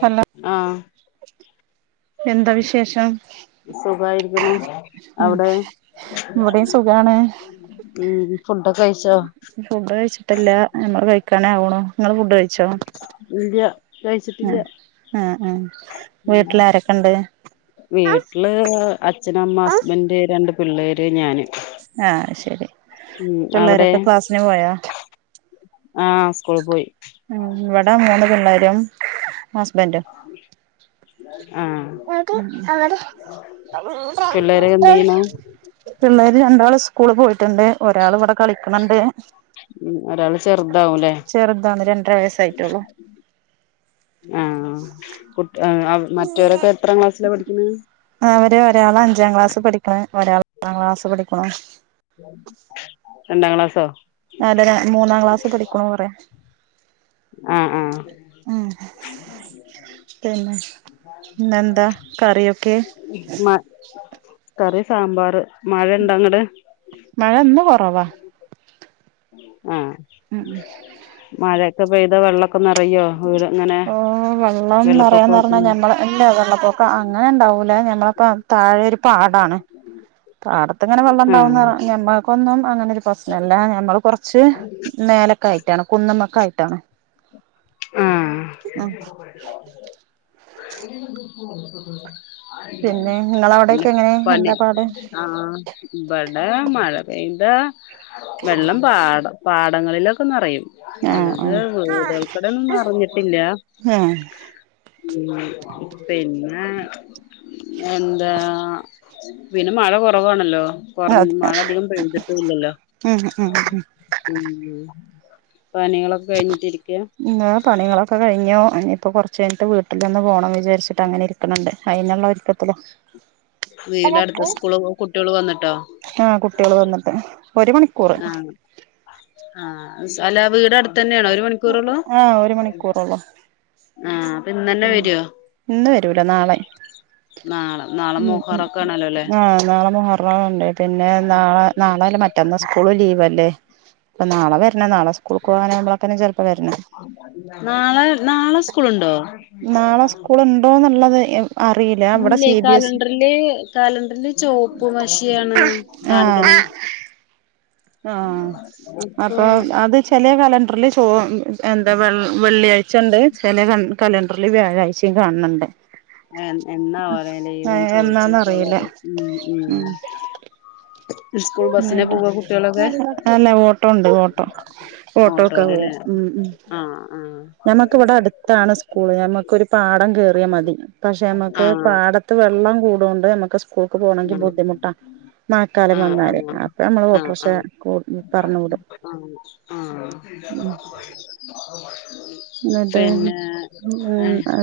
Hello ആ എന്താ വിശേഷം സുഖായിരിക്കണു ഉം അവിടെ ഇവിടെയും സുഖാണ് ഈ ഫുഡ്‌ ഫുഡ് കഴിച്ചിട്ടില്ല നമ്മള് കഴിക്കാന ആവുണ് ഇല്ലയ കഴിച്ചിട്ടില്ല ഉം ഉം ഉം വീട്ടിൽ ആരൊക്കെ ഉണ്ട് വീട്ടില് അച്ഛനമ്മ ഹസ്ബന്റ് രണ്ട് പിള്ളേര് ഞാന് ആഹ ശരി ഉം അവിടെ പിള്ളേരൊക്കെ ക്ലാസിന് പോയാ ആഹ് സ്കൂള് പോയി ഉ ഇവിടെ മൂന്ന് പിള്ളേരും ഹസ്ബൻഡും ആഹ് [unintelligible] പിള്ളേരൊക്കെ എന്ത് ചെയ്യണു പിള്ളേര് രണ്ടാള് സ്കൂള് പോയിട്ടുണ്ട് ഒരാൾ ഇവിടെ കളിക്കുന്നുണ്ട് ഉ ഒരാള് ചെറുതാ ആവുലെ ചെറുതാണ് രണ്ടര വയസ്സായിട്ടുള്ളൂ ആ ആ മറ്റവരൊക്കെ എത്ര ക്ലാസ്സില പഠിക്കുന്നത് ആസ പഠിക്കണോ രണ്ടാം ക്ലാസോ അല്ല മൂന്നാം ക്ലാസ് പഠിക്കണം പറയാ ആ ആ പിന്നെ ഇന്നെന്താ കറിയൊക്കെ മാ കറി സാമ്പാർ മഴ ഇണ്ട അങ്ങടെ മഴ ഇന്ന് കൊറവാ [unintelligible] ഉം ഉ പെയ്യ്ത വെള്ളം യൊ അങ്ങ ഓ വെള്ളം നിറയാന്ന് പറഞ്ഞാ ഞമ്മള ഇല്ല വെള്ളപ്പൊക്ക അങ്ങനെ ഇണ്ടാവൂലേ ഞമ്മളപ്പ താഴെ ഒരു പാടാണ് പാടത്തങ്ങനെ വെള്ളണ്ടക്കും ആഹ് നമുക്കൊന്നും അങ്ങനെ പ്രശ്നല്ല ഞമ്മൾ കൊറച്ച് മേലക്ക ആയിട്ടാണ് കുന്നമ്മക്കായിട്ടാണ് ഉം പിന്നെ പിന്നെ നിങ്ങളവിടെക്കെ എങ്ങനെ പനി എന്താ പാട് ആ ഇവിടെ മഴ പിന്റെ വെള്ളം പാട പാടങ്ങളിലൊക്കെ നിറയും ആഹ് നല്ലത് ആഹ് വീടുക ഇടന്നും നറിഞ്ഞിട്ടില്ല ആഹ് ഉ പിന്നെ പിന്നെ എന്താ പിന്നെ മഴ കുറവാണല്ലോ കൊറഞ്ഞ അതെ മഴ അധികം പെയ്തിട്ടും ഇല്ലല്ലോ ഉം ഉം ഉം പനികളൊക്കെ കഴിഞ്ഞിട്ടി ഇരിക്കയാ ആ പണികളൊക്കെ കഴിഞ്ഞോ ഇനിയിപ്പോൾ കുറച്ച് കഴിഞ്ഞട്ട് വീട്ടിൽ നിന്ന് പോകണം വിചാരിച്ചിട്ട് അങ്ങനെ ഇരിക്കണുന്നുണ്ട് അയിതിനുള്ള ഒരുക്കത്തില്ല്ല വീടെ അടുത്ത സ്കൂള് പോ കുട്ടികൾ വന്നിട്ടോ ആഹ കുട്ടികള് വന്നിട്ട് ഒരു മണിക്കൂർ ആ അല്ല വീട അടുത്ത തന്നെയണോ ഒരു മണിക്കൂറള്ളൂ ആഹ് ഒരു മണിക്കൂറൊള്ളൂ ആഹ അപ്പ ഇന്നന്നെ വരുവോ ഇന്ന് വരൂല നാളെ നാളെ നാളെ പറക്കണല്ലോല്ലേ നളെ മഹർണുണ്ട് പിന്നെ നാളെ നാളെല്ല മറ്റന്ന് സ്കൂൾ ലീവ് അല്ലേ [inaudible] ഇപ്പ നാളെ വരണ നളെകൂ പോകാനെ നമ്മളൊക്കെ നാളെ നാളെ സ്കൂളുണ്ടോ നാളെ സ്കൂൾ ഉണ്ടോന്നുള്ളത് അറിയില്ല ഇവിടെ ഇല്ലേ സി ബി എസ് ഇ കലണ്ടറില് കലണ്ടറിില് ചുവപ്പ മഷിയാണ് കാണിക്കണ ആഹ അപ്പൊ അത് ചെിലിയ കലണ്ടറിില് ചോ എന്താ വെ വെള്ളിയാഴ്ച ഉണ്ട് ചില കലണ്ടറിൽ വ്യാഴാഴ്ചയും കാണുന്നുണ്ട് എന്നാവലെ ലീവ് എന്നാന്ന ചോദിച്ചോക്കിയാല് അറിയില്ല അറിയാം ഉ ഉം [inaudible] ഉം സ്കൂൾ ബസ്സിനാ പോവാ കുട്ടികളൊക്കെ അല്ല ഓട്ടോ ഉണ്ട് ഓട്ടോ ഓട്ടോ ഒക്കെ പോകും ഓട്ടോയിലല്ലേ ഉ ഉം ആഹ് ഞമ്മക്കിവിടെ അടുത്താണ് സ്കൂള് ഞമ്മക്കരു പാടം കേയറിയാൽ മതി പക്ഷെ ആഹ് നമ്മുക്ക് ആഹ് പാടത്ത് വെള്ളം കൂടൊണ്ട് നമ്മുക്ക് സ്കൂൾക്ക് പോകണമെങ്കിൽ ബുദ്ധിമുട്ടാ മക്കാല ആഹ് ആഹ് അപ്പൊ നമ്മള് ആഹ് പട്ട്രക്ഷ ആഹ് ആഹ് ക പറഞ്ഞു വിടും ആഹ എന്നട്ട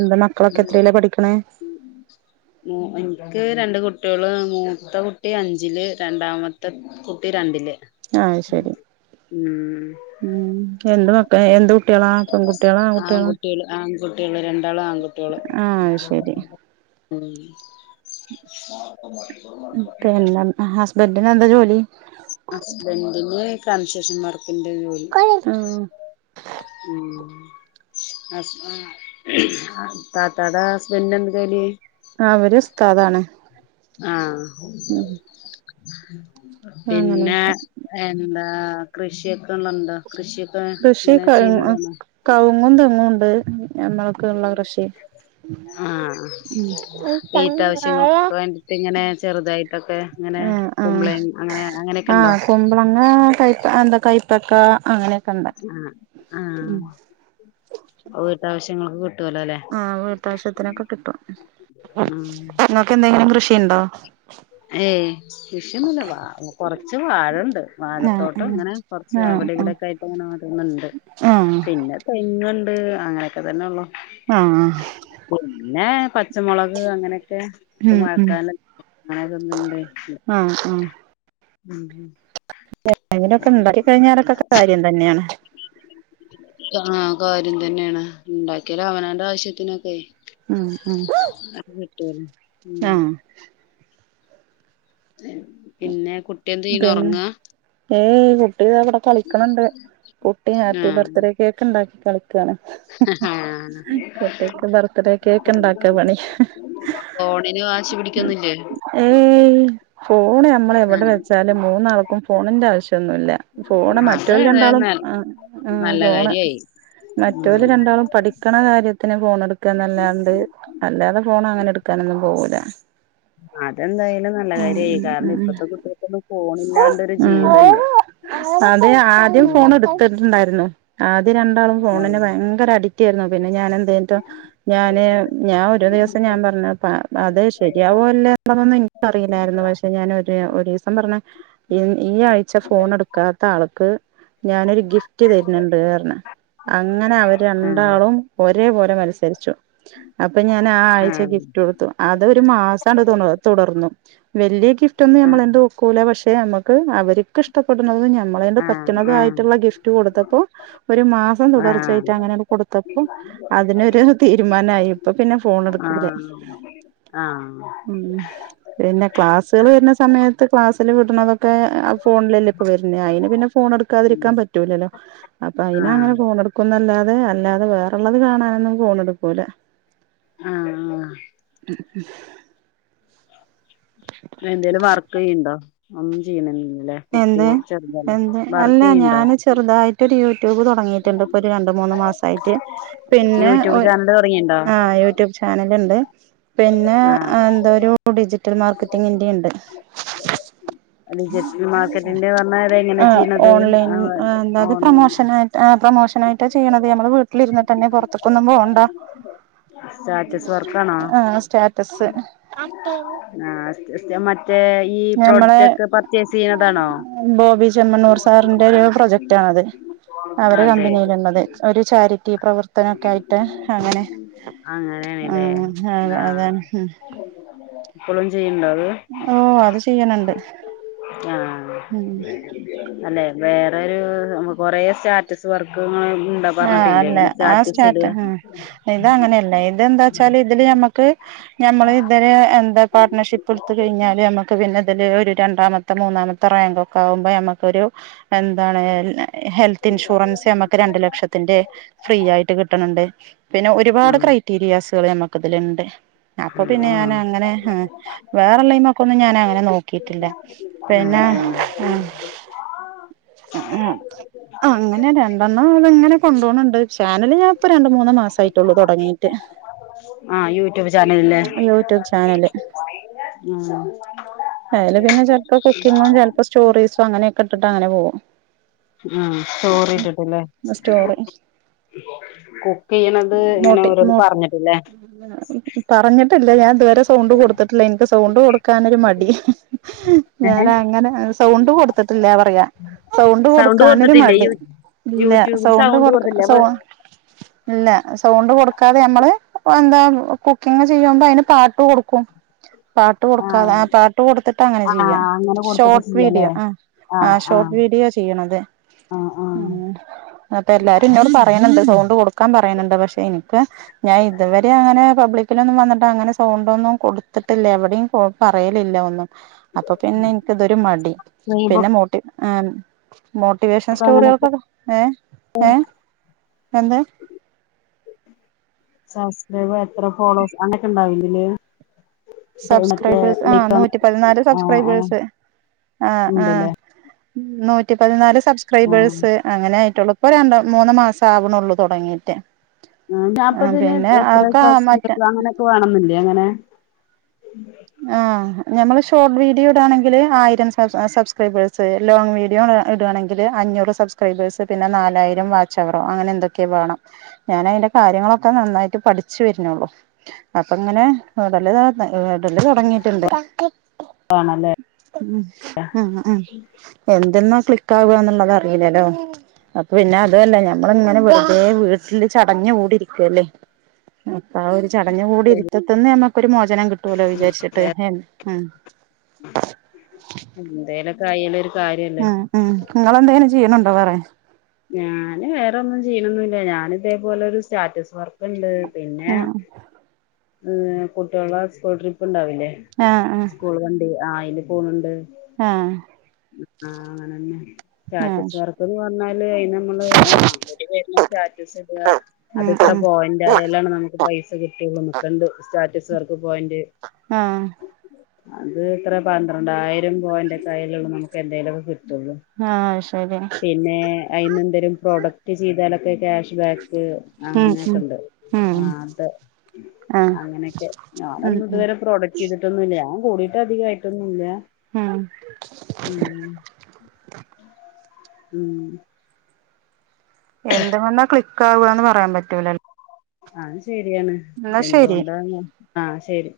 എന്താ മക്കളൊക്കെ എന്തൊക്കെ എത്രല്ലേ പഠിക്കണ എനിക്ക് രണ്ട് കുട്ടി കുട്ടികൾ മൂത്തെ കുട്ടി അഞ്ചിൽ രണ്ടാമത്തെ കുട്ടി രണ്ടില് ആഹ് ശരി ഉം ഉം എന്ത് മക്ക എന്ത് കുട്ടികളാ പെൺകുട്ടികളാ ആ കുട്ടികളാ ഉ ആഹ പിന്നെ ഹസ്ബൻഡന് എന്താ ജോലി അസ്ബെൻഡിന കൺസെേഷൻ ത്തിന്റെ വൂൽ ഉം ഉ താത്താട ഹസ്ബൻഡ എന്ത കയില് ആ അവര്താദാണ് ആഹ പിന്നെ അങ്ങനെയൊക്കെ എന്താ കൃഷിയൊക്കെ ഉള്ളുണ്ടോ കൃഷി ക കവുങ്ങും തെങ്ങും ഉണ്ട് നമ്മൾക്ക ഉള്ള കൃഷി ആഹ ആഹ് വഈട്ടാവശ്യങ്ങൾക്കൊക്കെ വേണ്ടിട്ട് ഇങ്ങനെ ചെറുതായിട്ടൊക്കെ ഇങ്ങനെ ആ ആ കുമ്പളൻ അങ്ങനെ അങ്ങനെയൊക്കെ ഉണ്ടോ ആഹ കൊ്പളങ്ങ കയ എന്താ കയ്പ്പക്ക അങ്ങനെ കണ്ട ആഹ് ഉ ആഹ് വീട്ടാവശ്യങ്ങൾക്ക് കിട്ടുവല്ലോ അല്ലെ ആഹ വീട്ടാവശ്യത്തിനൊക്കെ കിട്ടും ഉം നിങ്ങക്ക് എന്തെങ്കിലും കൃഷിുണ്ടോ ഏ വിഷന്നല്ല വാ കുറച്ച് വാഴുണ്ട് ആഹ് വാഴത്തോട്ട് ഇങ്ങനെ ആഹ് കൊറച്ച് വിടെ ആഹ് ഇവിടെൊക്കെ ആയിട്ട്ങ്ങനെുന്നുണ്ട് ആഹ് പിന്നെ തെ അങ്ങനെയൊക്കെ തന്നെ ഉള്ള ആഹ് ആഹ് പിന്നെ പച്ചമുളക് അങ്ങനെയൊക്കെ ഇപ്പ ഉം ഉം മുഴക്കൻ അങ്ങതൊന്നും ഇണ്ട് ഉം ഹ എങ്കിലൊക്കെ ഉണ്ടാക്ക കഴിഞ്ഞാലൊക്കൊക്കെ കാര്യം തന്നെയാണ് ആഹ! കാര്യം തന്നെയാണ് ഉണ്ടാക്കിയല്ല അവനന്റെ ആവശ്യത്തിനൊക്കെ ഉം ഉം അട്ട ഉ ആഹ് പിന്നെ കുട്ടിെന്ത ചെയന ഉറങ്ങാ? ഏയ്ഈ കുട്ടി അവിടെ കളിക്കണണ്ട് കുട്ടി ഹാപ്പി ബർത്ത്ഡേ കേക്ക് ഉണ്ടാക്കി കള- ഹ! ഹാ! കുട്ടിക്ക് ബർത്ത്ഡേ കേക്ക് ഉണ്ടാക്കാ പണി ആ!.. കോടേന് വാശി പിടിക്കന്നില്ലേ ഫോൺ നമ്മൾെവിടെ വെച്ചാും മൂന്നാൾക്കും ഫോണിൻ്റെ ആവശ്യമൊന്നുമില്ല സോണ മറ്റ അത് വല്ലണ്ടാളും ഏതായാലും ആ ഉ നല്ല സോണ കാര്യായി മറ്റല ഉം രണ്ടാളും പഠിക്കണ കാര്യത്തിന് എടുക്കൻ നല്ലാണ്ട് അല്ലാതെ ഫോൺ അങ്ങനെ എടുക്കാനൊന്നും പോവൂല അതെന്തായാലും നല്ല ഉം കാര്യായി കാരണം ഉം ഉം ഇപ്പഴത്തെ കുട്ടികൾക്കൊന്നും ഫോണ ഇില്ലാണ്ട ഒരു ജീവിതല്ല അതെ ആദ്യം ഫോൺ ഉം എടുത്തിട്ടുണ്ടായിരുന്നു ആദ്യം രണ്ടാളും ഫോണിെ ഭയങ്കര അഡിക്റ്റ് ആയിരുന്നു പിന്നെ ഞൻ എന്തേട്ടോ ഞാന് ഞാൻ ഒരു- ദിവസം ഞാൻ പറഞ്ഞ അത് ശരിയാവോ അല്ലതന്ന് എനിക്ക അറിയില്ലായിരുന്നു പ- പക്ഷെ ഞാൻൊ ഒരു ദിവസം പറഞ്ഞ ഈ ആഴ്ച ഫോൺ എടുക്കാത്ത ആൾക്ക്- ഞാനൊരു ഗിഫ്റ്റ് തരുന്നുണ്ട് കാരണം അങ്ങനെ അവര് ആഹ് രണ്ടാളും ഒരേപോലെ മനസ- അനുസരിച്ചു അപ്പൊ ഞാൻ ആ ആഴ്ച ആഹ് ഗിഫ്റ്റ് കൊടുത്തു അതൊ ഒരു മാസാണ്ട് തു തുടർന്നു വലിയ ഗിഫ്റ്റ് ഒന്നും നമ്മളെന്ത് ആഹ് ഒക്കൂല പക്ഷെ നമ്മുക്ക് അവർക്ക് ഇഷ്ടപ്പെട്ട നമ്മള പറ്റണത ആഹ് ആട്ടുള്ള ഗിഫ്റ്റ് കൊടുത്തപ്പോ ഒരു മാസം തുടർച്ചയായിട്ട് ആഹ് അങ്ങനെയ കൊടുത്ത അപ്പ അതിനൊരു തീരുമാനമായി ഇപ്പൊ പിന്നെ ഫോൺ എടുക്കൂല ആഹ് ആഹ് ആഹ് ആഹ് ഉ പിന്നെ ക്ലാസ്സുകൾ വരുന്ന സമയത്ത് ക്ലാസ്സൽ വിടണതൊക്കെ- ഫോണിലല്ല ഇപ്പ വരുന്ന അന് പിന്നെ ഫോൺ എടുക്കാതിരിക്കാൻ പറ്റൂില്ലല്ലോ അപ്പൊ ആഹ് അനെ ടുക്കുന്നല്ലാതെ അല്ലാതെ വേറള്ളത് കാണാനൊന്നും ഫോണ് എടുക്കൂല്ലെ ആഹ! ആഹ! [inaudible] എന്തേലും വർക്ക് ചെയ്യുന്നുണ്ടോ ഒന്നും ചെയ്യണ എന്ത് എന്ത് അല്ല ചെയ്യണ്ടോ ഞാന് ചെറുതായിട്ടരു യ ട്യൂബ് തുടങ്ങിയിട്ടുണ്ട് ഇപ്പൊ ഒരു രണ്ട മൂന്ന് മാസയിട്ട് പിന്നെ യൂട്യൂബ് ചാനല് തുടങ്ങിണ്ടോ ആഹ യൂട്യൂബ് ചാനല ഉണ്ട് പിന്നെ ആഹ് എന്താ ഒരു ഡിജിറ്റൽ മാർക്കറ്റിങ്ങിന്റെറെ ഉണ്ട് അ ജ [inaudible] ആ ഓൺലൈൻ ഓൺലൈൻ പ്രമോഷ പ്രൊമോഷൻ ആയിട്ടാണ് ചെയ്യണത് വീട്ടിലിറത്തൊന്നും പോണ്ട സ്റ്റാറ്റസ് ആഹ അ അ മറ്റേ ഈ ഞമ്മളെ പ്രോഡക്റ്റ് ഒക്കെ പർച്ചേസ് ചെയ്യുന്നതാണോ? ചെമ്മണൂർ സാറിന്റെ ഒരു പ്രൊജക്റ്റ് ആണത് അവര് അതെ കമ്പനിൽള്ളത് ഒരു ചാരിറ്റി പ്രവർ- വത്തനൊക്കെ ആയിട്ട് അങ്ങനെ ആ അങ്ങനെയാണല്ലേ അ അത ഉ [unintelligible] എപ്പോഴും ചെയ്യണ്ടാവോ? ഓ! അത് ചെയ്യണണ്ട്. ആഹ് ഉം അല്ലെ വേറരു കൊറേ സ്റ്റാറ്റസ് വർക്കു ഉണ്ടാ ആഹ് അല്ല പറഞ്ഞിട്ടില്ലേങ്ങനെ ആ സ്റ്റാറ്റ് ഇത അങ്ങനെയല്ല ഇതെന്താ വച്ചാൽ ഇതില് ഞമ്മക്ക്- ഞമ്മള് ഇതരെ എന്താ പാർട്ട്ണർഷിപ്പ് എടുത്ത കഴിഞ്ഞാല് നമ്മക്ക് പിന്നെ അതില് ഒരു രണ്ടാമത്തെ മൂന്നാമത്തെ റാങ്ക് ഒക്കെ ആകുമ്പോ നമുക്കരു എന്താണ്- ഹെൽത്ത് ഇൻഷുറൻസ് നമുക്ക് രണ്ട് ലക്ഷത്തിന്റെ ഫ്രീ ആയിട്ട് കിട്ടണണ്ട് പിന്നെ ഒരുപാട് ആഹ് ക്രൈറ്റീരിയാസുകൾ ഞമ്മുക്ക ഇതിലുണ്ട് അപ്പൊ പിന്നെ ഞാൻ ആഹ് അങ്ങനെ വേറെള്ളൈ്മൊക്ക ഒന്നും ഞാൻ അങ്ങനെ നോക്കിട്ടില്ല പിന്നെ- ആ ആഹ! എ ആ അങ്ങനെ രണ്ടെണ്ണ അത്ങ്ങനെ കൊണ്ടൊണണ്ട് ചാനല് ഞാൻ ഇപ്പോ രണ്ട് മൂന്ന് മാസായിട്ടുള്ളൂ തുടങ്ങിയിട്ട് ആ യൂട്യൂബ് ചാനലല്ലേ യൂട്യൂബ് ചാനല് മ് അയെല് പിന്നെ ചെലപ്പോ കുക്കിങ്ങും ചെലപ്പോ സ്റ്റോറീസും അങ്ങനെയെ ക്കെ ഇട്ടിട്ട് അങ്ങനെ പോവും ആ സ്റ്റോറിട്ട് ട്ടെല്ലേ സ്റ്റോറി ഇങ്ങനെ മോട്ടി ഓരോന്ന് മോ പറഞ്ഞിട്ടില്ലേ പറഞ്ഞിട്ടില്ല ഞാൻ ഞാ ഇത് വരെ സൗണ്ട് കൊടുത്തിട്ടില്ലെനി എനിക്ക് സൗണ്ട് കൊടുക്കാനൊര് മടി ഞാന അങ്ങനെ സൗണ്ട് കൊടുത്തിട്ടില്ല സൗണ്ട് കൊടുത്തിട്ടില്ലേ യൂ ഇല്ല യൂട്യൂബിൽ സൗണ്ട് കൊടുക്ക കൊടുത്തില്ലേ സൗ അപ്പൊ ഇല്ല സൗണ്ട് കൊടുക്കാതെ നമ്മള് അപ്പ എന്താ കുക്കിങ്ങ് ചെയ്യുമ്പോ അയിന് പാട്ട് കൊടുക്കും പാട്ട് കൊടുക്കാതെ ആ പാ കൊടുത്തിട്ട് അങ്ങനെ ആ ചെയ്യാ അങ്ങനെ കൊടുത്തിട്ട് ഷോർട്ട് ചെയ്യാലേ വീഡിയോ ആ ആ ഷോർട്ട് വീഡിയോ ചെയ്യണത് ആ ആ മ് അപ്പ എല്ലാരും ഇന്നോട് പറയ്ണ് ണ്ട് സൗണ്ട് കൊടുക്കാൻ പറയിണിണ്ട് പക്ഷെ എനിക്ക് ഞാൻ ഇതുവരെ അങ്ങനെ പബ്ലിക്കിലൊന്നും വന്നിട്ട് അങ്ങനെ സൗ ണ്ടൊന്നും കൊടുത്തിട്ടില്ല എവിടെയുംപോ പറയലില്ല ഒന്നും അപ്പൊ പിന്നെ എൻക്ക് ഇതൊരു മടി പിന്നെ മോട്ടി ഏ മോട്ടിവേഷൻ ഒക്കെ അങ്ങനൊക്കെ സ്റ്റോറികൾക്കൊക്കെ ഏ ഏ എന്ത് സബ്സ്ക്രൈബ് എത്ര ഫോളോസ് അങ്ങനെക്കെ ഇണ്ടാൽണ്ടെല്ലെ സബ്സ്ക്രൈബേഴസ് ആ നൂറ്റി പതിനാല് ആഹ് ആഹ് സബ്സ്ക്രൈബേഴ്സ് ആ ആ ഉണ്ടല്ലേ നൂറ്റി പതിനാല് ആഹ് സബ്സ്ക്രൈബേഴ്സ് അങ്ങനെ ആയിട്ടൊള്ളു ഇപ്പ രണ്ട മൂന്ന് മാസവ്ണൊള്ളൂ തൊടങ്ങിട്ട് ആ നാപ്പതിന് എത്ര മറ്റേ സസ്ക്രൈബ് അങ്ങനെയൊക്കെ വേണംന്നില്ലേ അങ്ങനെ ആ ഞമ്മള് ഷോർട്ട് വീഡിയോട ആണെങ്കില് ആയിരം സസ് ആ സബ്സ്ക്രൈബേഴ്സ് ലോങ്ങ് വീഡിയോ ആണെ ഇട്ണെങ്കില് അഞ്ഞൂറ് സബ്സ്ക്രൈബേഴസ് പിന്നെ നാലായിരം വാച്ച് അവറ് അങ്ങനെ എന്തെക്കെ വേണം ഞാന് ന്റെ കാര്യങ്ങളൊക്കെ നന്നായിട്ട് പഠിച്ച് വെര്ണൊള്ളു അപ്പ ഇങ്ങനെ [unintelligible] ഇബല് തൊടങ്ങിട്ട്ണ്ട് വേണല്ലേ ഇതെന്നാ ക്ലിക് ആവ്ന്ന്ള്ളത് അറീ ലല്ലോ അപ്പൊ പിന്നെ അതു അല്ല ഞമ്മള് ങ്ങനെ വെർതെ വീട്ടില് ചടഞ്ഞ് മൂടി രിക്കല്ലേ അപ്പ ആ ഒരു ചടഞ്ഞു കൂടി ഇര്ത്തത്ത്ന്ന് നമ്മക്കൊരു മോചനം കി പോലെ ഉം വിചാരിച്ചിട്ട് വേറെ ഹെ ഹ് പിന്നെ [unintelligible] ലൊരു മ് മ് നിങ്ങളെന്തെലും ചെയ്യ്ണണ്ടോ വേറെ ഞാന് വേറേന്നും ചെയ്യലൊന്നുല്ല ഞാന് ഇതേപോ എ മ് എ കുട്ടിളെ സ്കൂൾ ട്രിപ്പ് ഇണ്ടാവില്ലേ ആഹ് സ്കൂൾ വണ്ടി ആ അയില് പോണ് ണ്ട് ആഹ് ആഹ് ആ അങ്ങനെന്നെ സ്റ്റാറ്റസ് ആഹ് വർ ക്കൊക്കെ വന്നാല് ലെ അയിന് മ്മള് ആ ഓല് തര്ന്ന സ്റ്റാറ്റസ് ഇട് അത് ഉം ഇത്ര ഉം പോയിന്റ് ആയാലാണ് നമക്ക് പൈസ സ കിട്ട്ള്ളു കണ്ട് സ്റ്റാറ്റസ് വർക്ക് പോയിന്റ് ആഹ് അത് ഇത്ര പന്ത്രണ്ടായിരം പോയന്റൊ ക്കയാലോള്ളു നമുക്ക് എന്തെലൊക്കെ കി ട്ടൊള്ളു ആഹ് ശരി പിന്നെ അയിനെ എന്തേലും പ്രോഡക്റ്റ് ചെയ്താലൊക്കെ ക്യാഷ് ബാ ക്ക്‌ ഉം അങ്ങനെയൊക്കെ ഉം ഇണ്ട് ആ ഉം ട്ട് ആഹ് അങ്ങനെയൊക്കെ ഉം ഞാനൊന്നു ഇത് ഉം വരെ പ്രോഡക്ട്യ്ത്ട്ടൊന്നുല്ല ഞാൻ കൂടിയിട്ട് അധികായിട്ടൊന്നുല്ല ഉം ഉം എന്ത്‌ മെന്നാ ക്ലിക്ക് ആവ്ന്ന് പറയാൻ പറ്റൂല അഹും ശെരിയാണ് എന്തുകൊണ്ടാന്ന് ആ ശരി